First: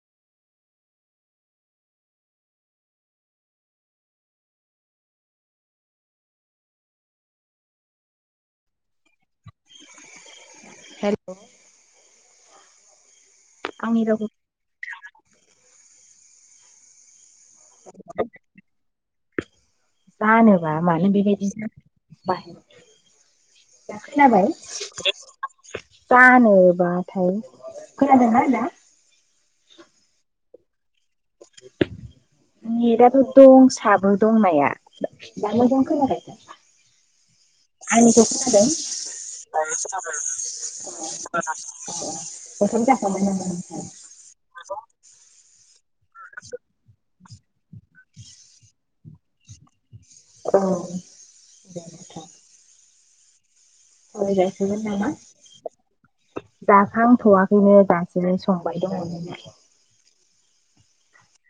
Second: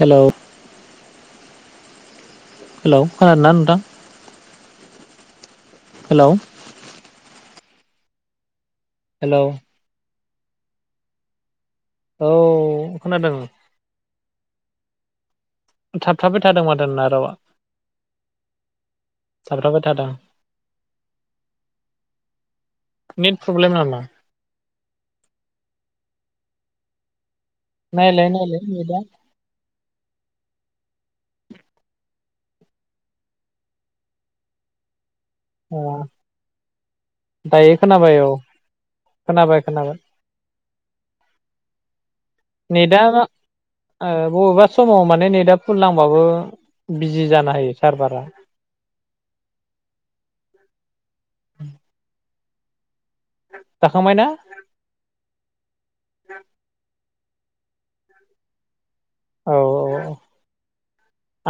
हेल' hello खोनादों ना नोंथां? हेलौ। हेलौ। हेलौ औ खोनादों आंनि रावखौ खो थाब थाबाय थादों माथो नोंना रावा [inaudible] थाबथाबाय थादों जानोबा मानो बेबायदि जायो बाहेराव नेट प्रब्लेम दा‌ नामा खोनाबाय जानोबा थाय खोनादोंना आदा नेटा नेटाथ' साबो दंनाया दा मोजां अ खोनाबाय दायो खोनाबाय औ आंनि खोनादों खोनाबाय खोनाबाय [unintelligible] [unintelligible] ओंखाम जाखांबाय नेटआ नामा ओमफाय ओ बबेबा समाव माने नेदआ फुलनांबाबो बिजि जानाहोयो सारभारा। औ बेनोथ जाखांबायना रालायजासिगोन नामा जाखांथ'वा बेनो दासो संबाय दंङो जोंहा। अ-अ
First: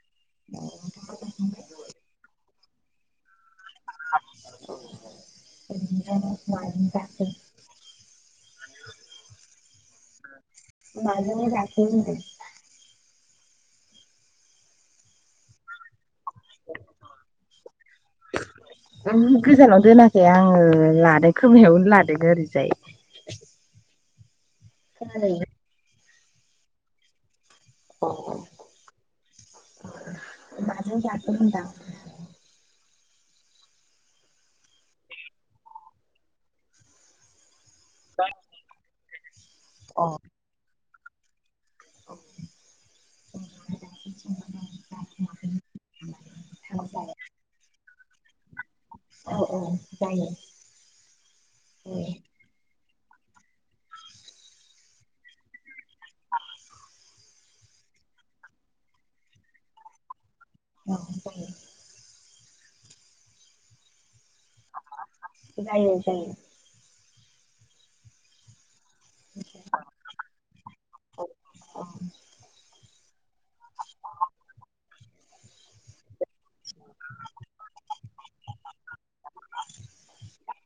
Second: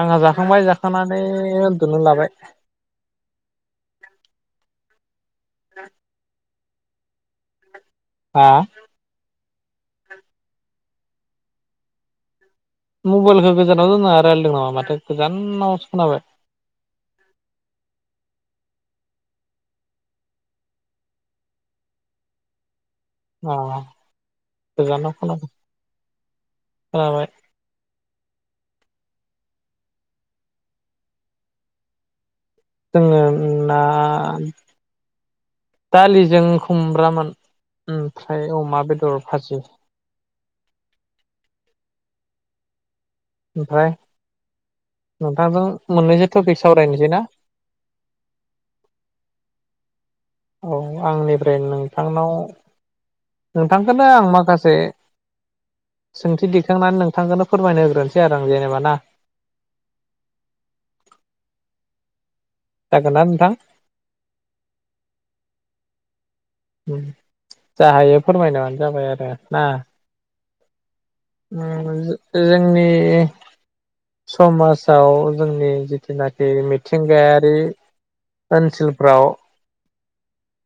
आंहा जाखांबाय जाखांनानै उन्दुनो लाबाय। [unintelligible] हा मादोबा जाखो होनदो। मबाइलखो गोजानाव दोना रायलायदों नामा माथो गोजानावसो खोनाबाय। [inaudible] उम गोजानाव दोनाखै आङो लादों खोमायावनो लादों ओरैजाय। अ गोजानाव खोनादों खोनाबाय। अ-अ माजों जादों होनदों आं। जोङो ना दालिजों खुमब्रामोन। ओमफ्राय अमा बेदर भाजि। अ [unintelligible] ओमफ्राय नोंथांजों मोननैसो टपिक सावरायनोसै ना। अ औ जायो। औ आंनिफ्राय औ नोंथांनाव नोंथांखोनो आं माखासे सोंथि दिखांनानै नोंथांखोनो फोरमायनोहोग्रोनोसै आं जेनेबा ना। औ जायो। जागोना नोंथां? जायो-जायो। उम जा हायो फोरमायनानो जाबाय आरो ना। औ उम जोंनि समाजाव जोंनि जिनाखि मिथिंगायारि ओनसोलफ्राव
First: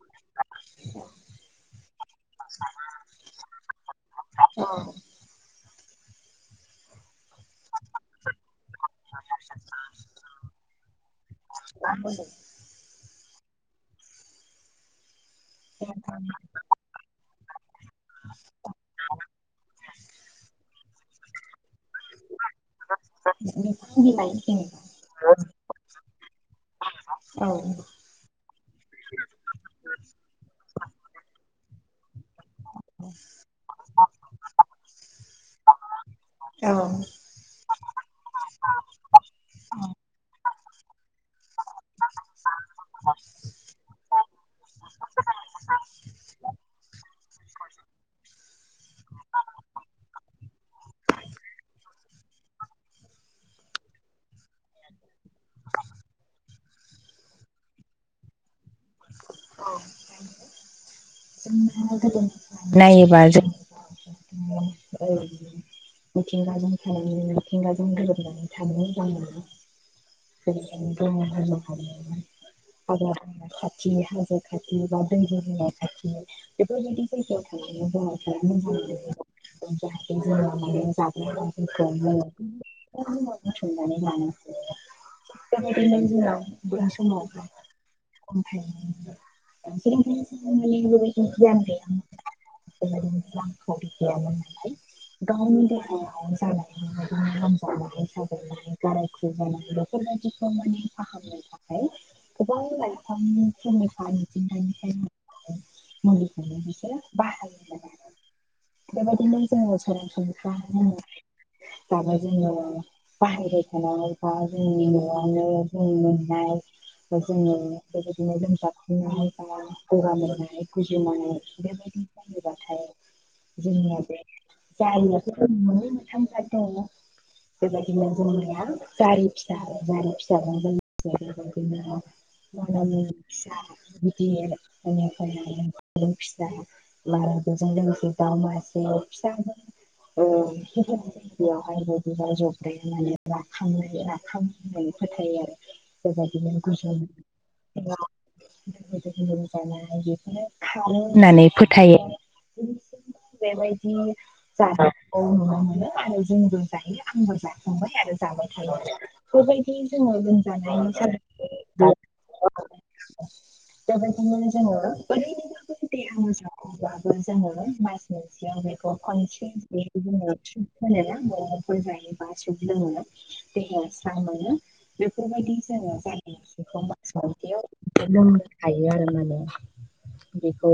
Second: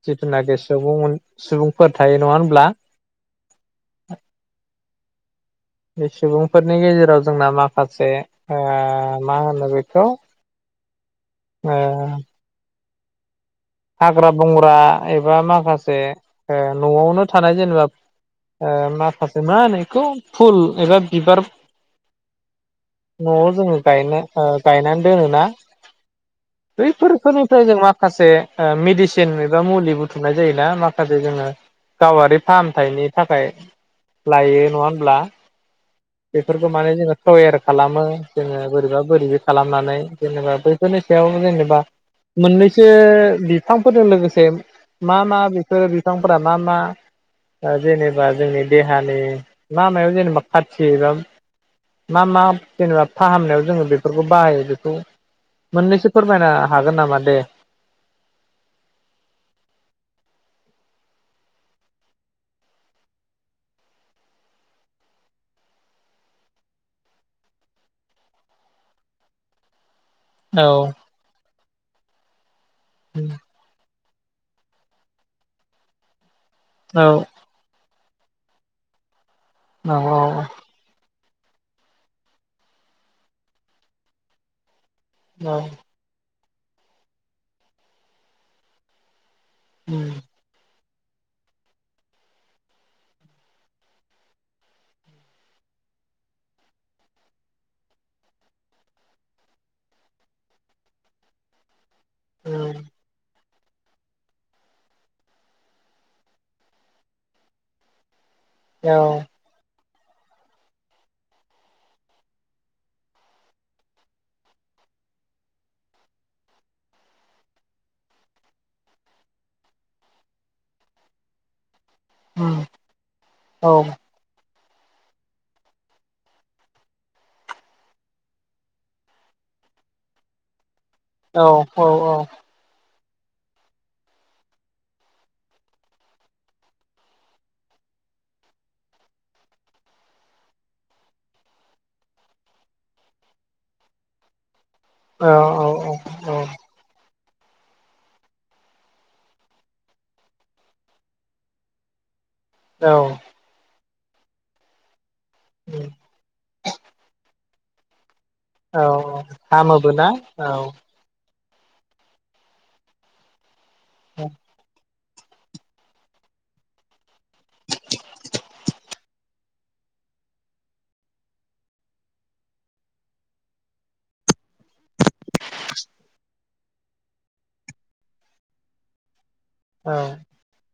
जिथुनाखि सुबुं सुबुंफोर थायो नङा होनब्ला? [unintelligible] उम। बे सुबुंफोरनि गेजेराव जोंना मा खासे ओ आ मा होनो बेखौ ओ मा होनो हाग्रा बंग्रा एबा माखासे ओ न'आवनो थानाय जेनेबा ओ माखासे मा होनो इखौ फुल एबा बिबार न'आव जोङो बिफां गायनो ओ बिलाइ गायनानै दोनोना बैफोर औ फोरनिफ्राइ जोंमा माखासे ओ मेडिसिन एबा मुलि बुथुमनाय जायोना माखासे जोङो। गावारि फाहामथायनि थाखाय लायो नङा होमब्ला? बेफोरखो औ माने जोङो सयेर खालामो जोङो बोरैबा बोरैबि खालामनानै जेनेबा बैफोरनि सायाव जेने बा मोननैसो बिफांफोरजों लोगोसे मा-मा बेफोर बिफांफोरा मा-मा ओ जेनेबा जोंनि देहानि मा मायाव जेनेबा खाथिगोन। मा-मा जेनेबा फाहामनायाव जोङो बे फोरखौ बाहायो बेखौ मोननैसो फोरमायनो हागोन नामा दे? औ उम। [unintelligible] नायोबा जो औ मिथिंगाजों खालामनो मिथिंगाजों गोरोबनानै थानो मोजां मोनो। औ [inaudible] खाथिनि हाजो [inaudible] बेफोरबादि औ जाइगायाव थायोबा जोंहा औ जाहाथे जोंहा माने जा [inaudible] औ [inaudible] बै समाव [unintelligible] [inaudible] [inaudible] [inaudible] रांखावरि गैयामोन ओमफ्राय गावनि देहायाव जानाय लोमजानाय साजानायनि जाबै गाराय खुजानाय बेफोरबायदिखौ माने फाहामनो थाखाय गोबां लाइफांनि फेनना बा मिथिंगानि मोननाय मुलिखौनो बिसोरो बाहायोमोन बेबायदिनो जोङो सरासनस्रा जाबा जोङो बाहेरायाव थानाय बा जोंनि न'आनो जों मोननाय जोङो बेबायदिनो लोंजा गगा मोननाय गुजुनाय बेबायदि जाहोबाथाय जोंनिया बे जारियाथ' जों मोननै मोनथाम जाद दंना बेबायदिनो जोंनिया जारि फिसा आरो जारि फिसाबानो जों औ औ औ। [inaudible] फिसा गिदिर बिदि फिसा [inaudible] बेयावहाय [unintelligible] राखां राखां जायो। औ फोथायो आरो बेबादिनो गोजोन बेखौनो खारै होननानै फोथायो। औ। दिनैसिमबो बेबायदि जानायखौ नुनो मोनो आरो जोंबो जायो आंबो जाखांबाय आरो जाबाय थायो आरो। औ बेबायदि हामोबो ना जोङो औ लोमजानाय साजानाय बेबादिनो जोङो बै देहा मोजाङाव अब्लाबो जोङो मास मोनसेयाव बेखौ खनसे [unintelligible] [inaudible] बेफोरबायदि जोङो [inaudible] लोंनो हायो आरो माने। औ। बेखौ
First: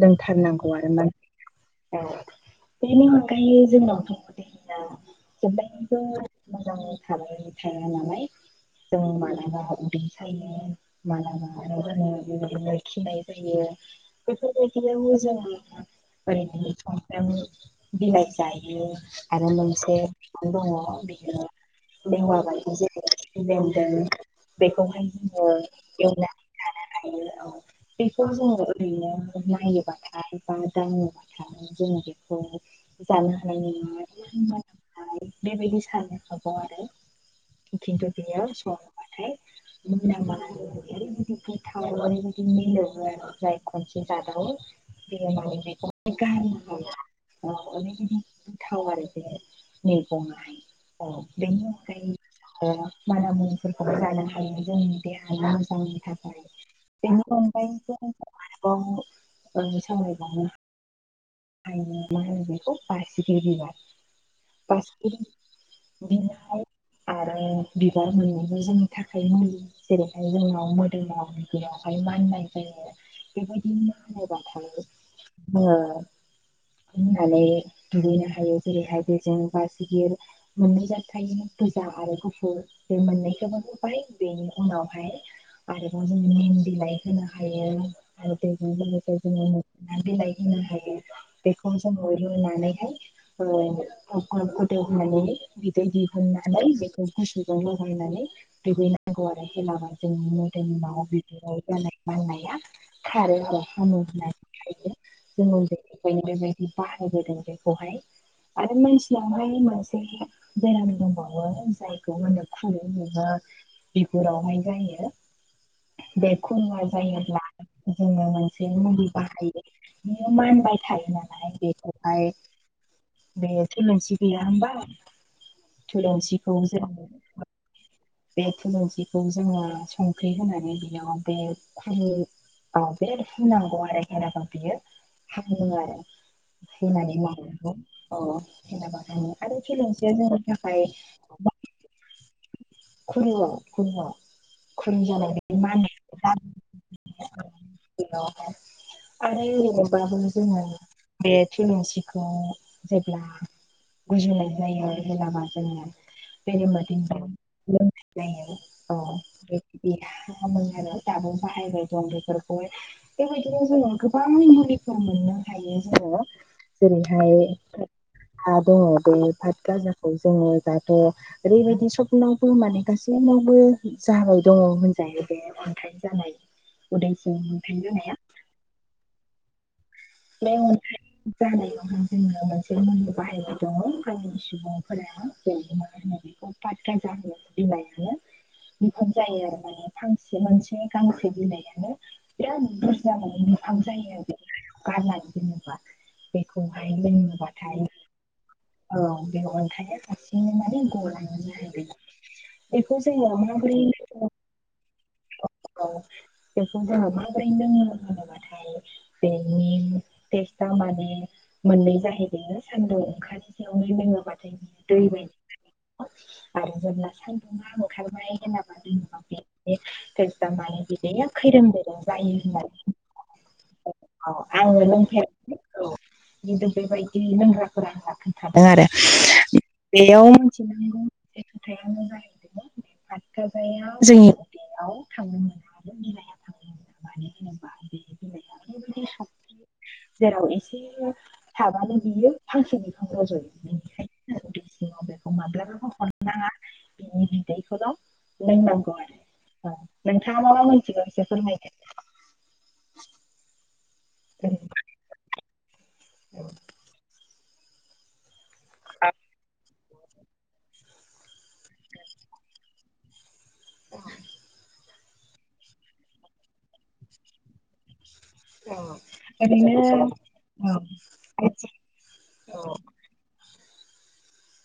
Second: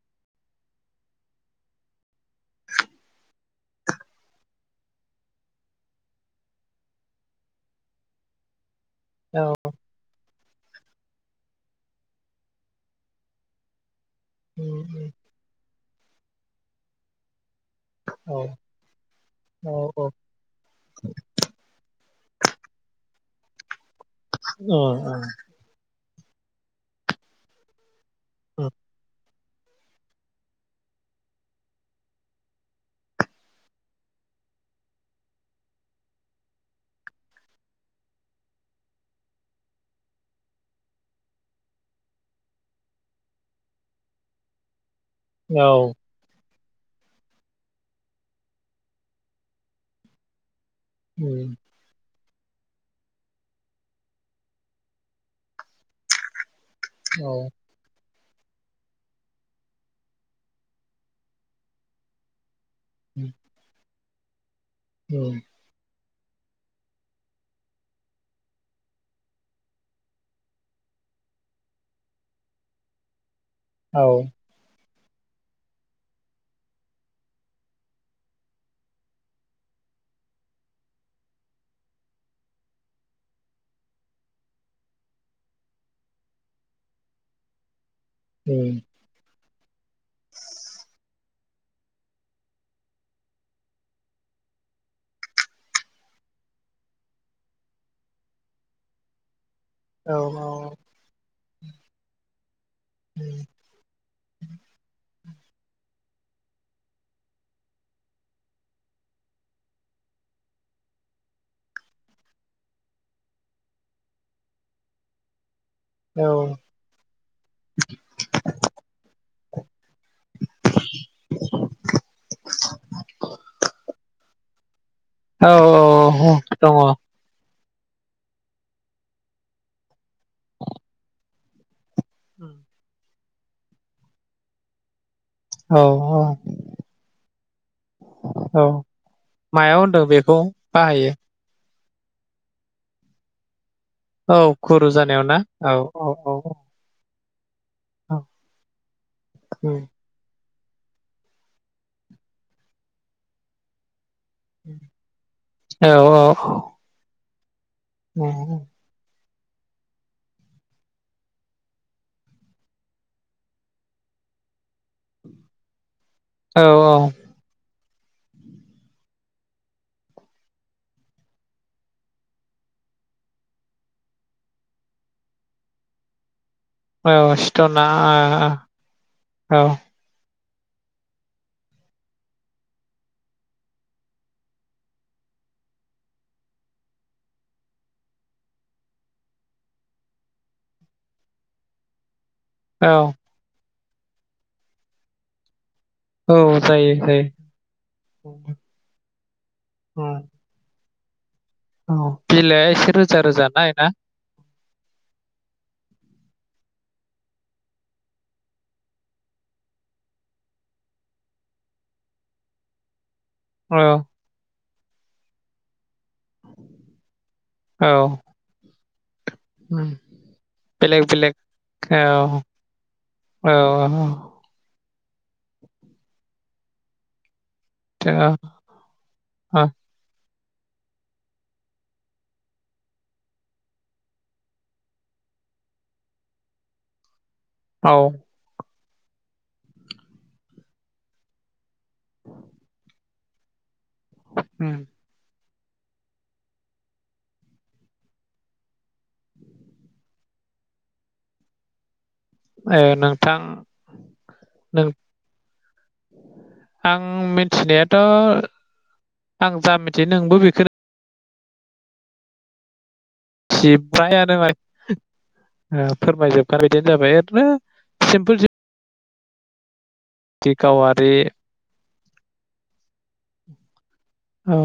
लोंथारनांगौ आरो [inaudible] [inaudible] [inaudible] जों मालाबा उदै सायो मालाबा [inaudible] खिनाय जायो बेफोरबायदियावबो जोङो ओरैनो सानफ्रामबो बिलाइ औ जायो आरो औ मोनसे औ आरो दं [inaudible] खिफि बेन्दों औ बेखौहाय जोङो एवनानै जानो हायो औ। बेखौ जोङो औ ओरैनो नायोबाथाय बा दाङोबाथाय जोङो बेखौ जानो हानाय नङा [inaudible] बेबायदि सानो हागौ आरो। खिन्थु बेयो संबाथाय [inaudible] गोथाव ओरैबायदि मिलौवो आरो जाय खनसे जादावो बेयो माने दङ बेखौ [inaudible] गोथाव आरो बे मैगङाहाय। औ बेनि औ [inaudible] [inaudible] आरो मा होनो बेखौ बसिगिर बिबार बसिगिर बिलाइ आरो बिबार मोनैबो जोंनि थाखाय मुलि जेरैहाय जोंनाव मोदोमावहाय बिगुरआ माननाय जायो [inaudible] रुनानै दुगैनो हायो जेरैहाय बेजों बासिगिर मोननै जाथ थायोना गोजा आरो गुफुर बे मोननैखौबो होबाय बेनि उनावहाय आरोबाव जोङो निम बिलाइ होनो हायो। आरो बेजों लोगोसे जों मोखोना बिलाइ होनो हायो। बेखौ जोङो रुनानैहाय ओ ग्लब ग्लब गोदौहोनानै बिदै दिहुन्नानै बेखौ गुसुजों लगायनानै दुगैनांगौ आरो हेलाबा जोंनि मोदोमनि [inaudible] माननाया खारो आरो हामो [inaudible] नो बेबायदि बाहायबोदों बेखौहाय आरो [inaudible] बेराम दंबावो जायखौ होनो खुरु बेबो बिगुरावहाय जायो। बे खुरुवा जायोब्ला जोङो मोनसे मुलि बाहायो बेयो मानबाय थायो नालाय बेखौहाय बे थुलनसि गैया होमबा थुलुनसिखौ जों बे थुलुनसिखौ जोङो सं ख्रि होनानै बेयाव बे खुरु आव बे हुनांगौ आरो हेनाखौ बियो ओ औ हुनांगौ आरो बे अ औ जेनेबा आरो मायाव होनदों थुलुनसि बेखौ जोंनि थाखाय बाहायो खुरु खुरुयाव औ गुरु खुरु जानायाव ना जानानै जे औ मानो औ औ औ बेयावहाय आरो उम, अरबाबो जोङो बे थुुलुनसिखौ जेब्ला गुजुनाय जायो जेलाबा जोङो औ औ बेरेमोदैजों लोंनाय जायो उम, औ बेबायदिमोन आरो दाबो बाहायबाय दं बेफोरखौहाय बेबायदिनो जोङो गोबां मुलिफोर मोननो हायो जोङो औ जेरैहाय हा दङ बै पात गाजाखौ जोङो दाथ' ओरैबायदि सबनावबो माने गासैनावबो जाबाय दङ होनजायो बे अन्थाय जानाय औ उदैसिं अन्थाइ सिथावना जानाया औ बे ओमफ्राय जानायावहाय जोङो मोनसे मुलि बाहायबाय दङ गामिनि सुबुंफोरा जे मा होननानै औ फात गाजा होन्नाय बिलाइखौ बेफोर जायो आरो माने फांसे मोनसे गांसे बिलायानो बिराद औ बुरजा माने बिफां जायो आरो गारनानै दोनोब्ला। बेखौहाय जायो जायो लोंङोबाथाय उम, औ बे अन्थाया औ माने गलाङो जाहैबाय औ बिलाइआ एसे बिखौ रोजा जोङो रोजा नाय माब्रै ना औ औ बेखौ जोंहा माब्रै लोङो होनोबाथाय नि टेस्टा माने मोननै जाहैदों सान्दुं ओंखार नै लोङो बाथाय दै बादि लांदां आरो जेब्ला सान्दुङा ओंखारबाय होनाबानो दोना बे बे उम, फात गाजानि बेलेग बिदैया बेलेग खैरोम दैरोम औ जायो होननानै औ औ आङो लोंफेराखै औ खिनथु बेबायदि लोंग्रा फोरा औ आंनो खिनथादों आरो औ बेयाव जोंनि खोथायानो जाहैदों फातगाजायाव जोंनि बेयाव थांदोंमोन बुजिया मानो होनोबा औ ओरैबायदि जेराव एसे थाबानो बियो फांसे बिफां रज'यो। बेनिखायनो उदै उम सिङाव बेखौ माब्लाबाबो हमनाङा बिनि बिदैखौल' लोंनांगौ आरो। नोंथा मा मा मोनथिगौ एसे फोरमायदो। ए नोंथां नों आं मिथिनायाथ' आं जा मिथियो नोंबो बेखौनो मिथि जोबायानो ओ फोरमायजोबखानाय बायदियानो जाबाय ओरैनो सिम्पोल औ ओरैनो जिउनि गावारि औ औ औ औ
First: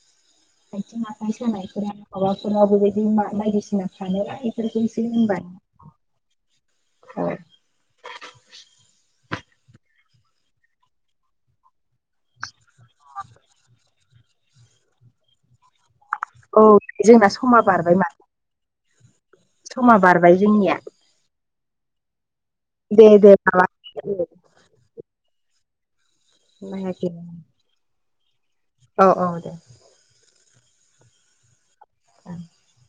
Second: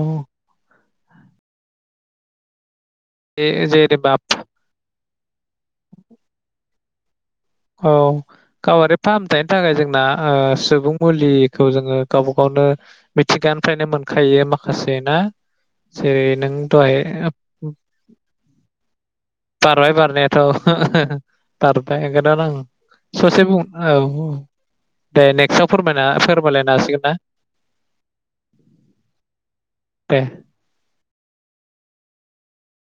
आथिं आखाइ सानायफोरा माबाफोराव बेबायदि बे बायदिसिना खानो इफोरखौ एसो होनबानो लांदां [unintelligible] औ गावारि फाहामथायनि थाखाय जोंना सुबुं मुलिखौ जोङो गावबा गावनो मिथिगानिफ्रायनो मोनखायो माखासे ना जेरै नों औ दहाय जोंना समा बारबाय माथो? बारबाय बारनायाथ' जोंनिया बारबाय ओंखायनो आं दे दे ससे बुं माबा औ औ दे नेक्स्टआव फोरमायना फोरमायलायनो हसिगोन ना? औ औ दे। े [unintelligible] [inaudible]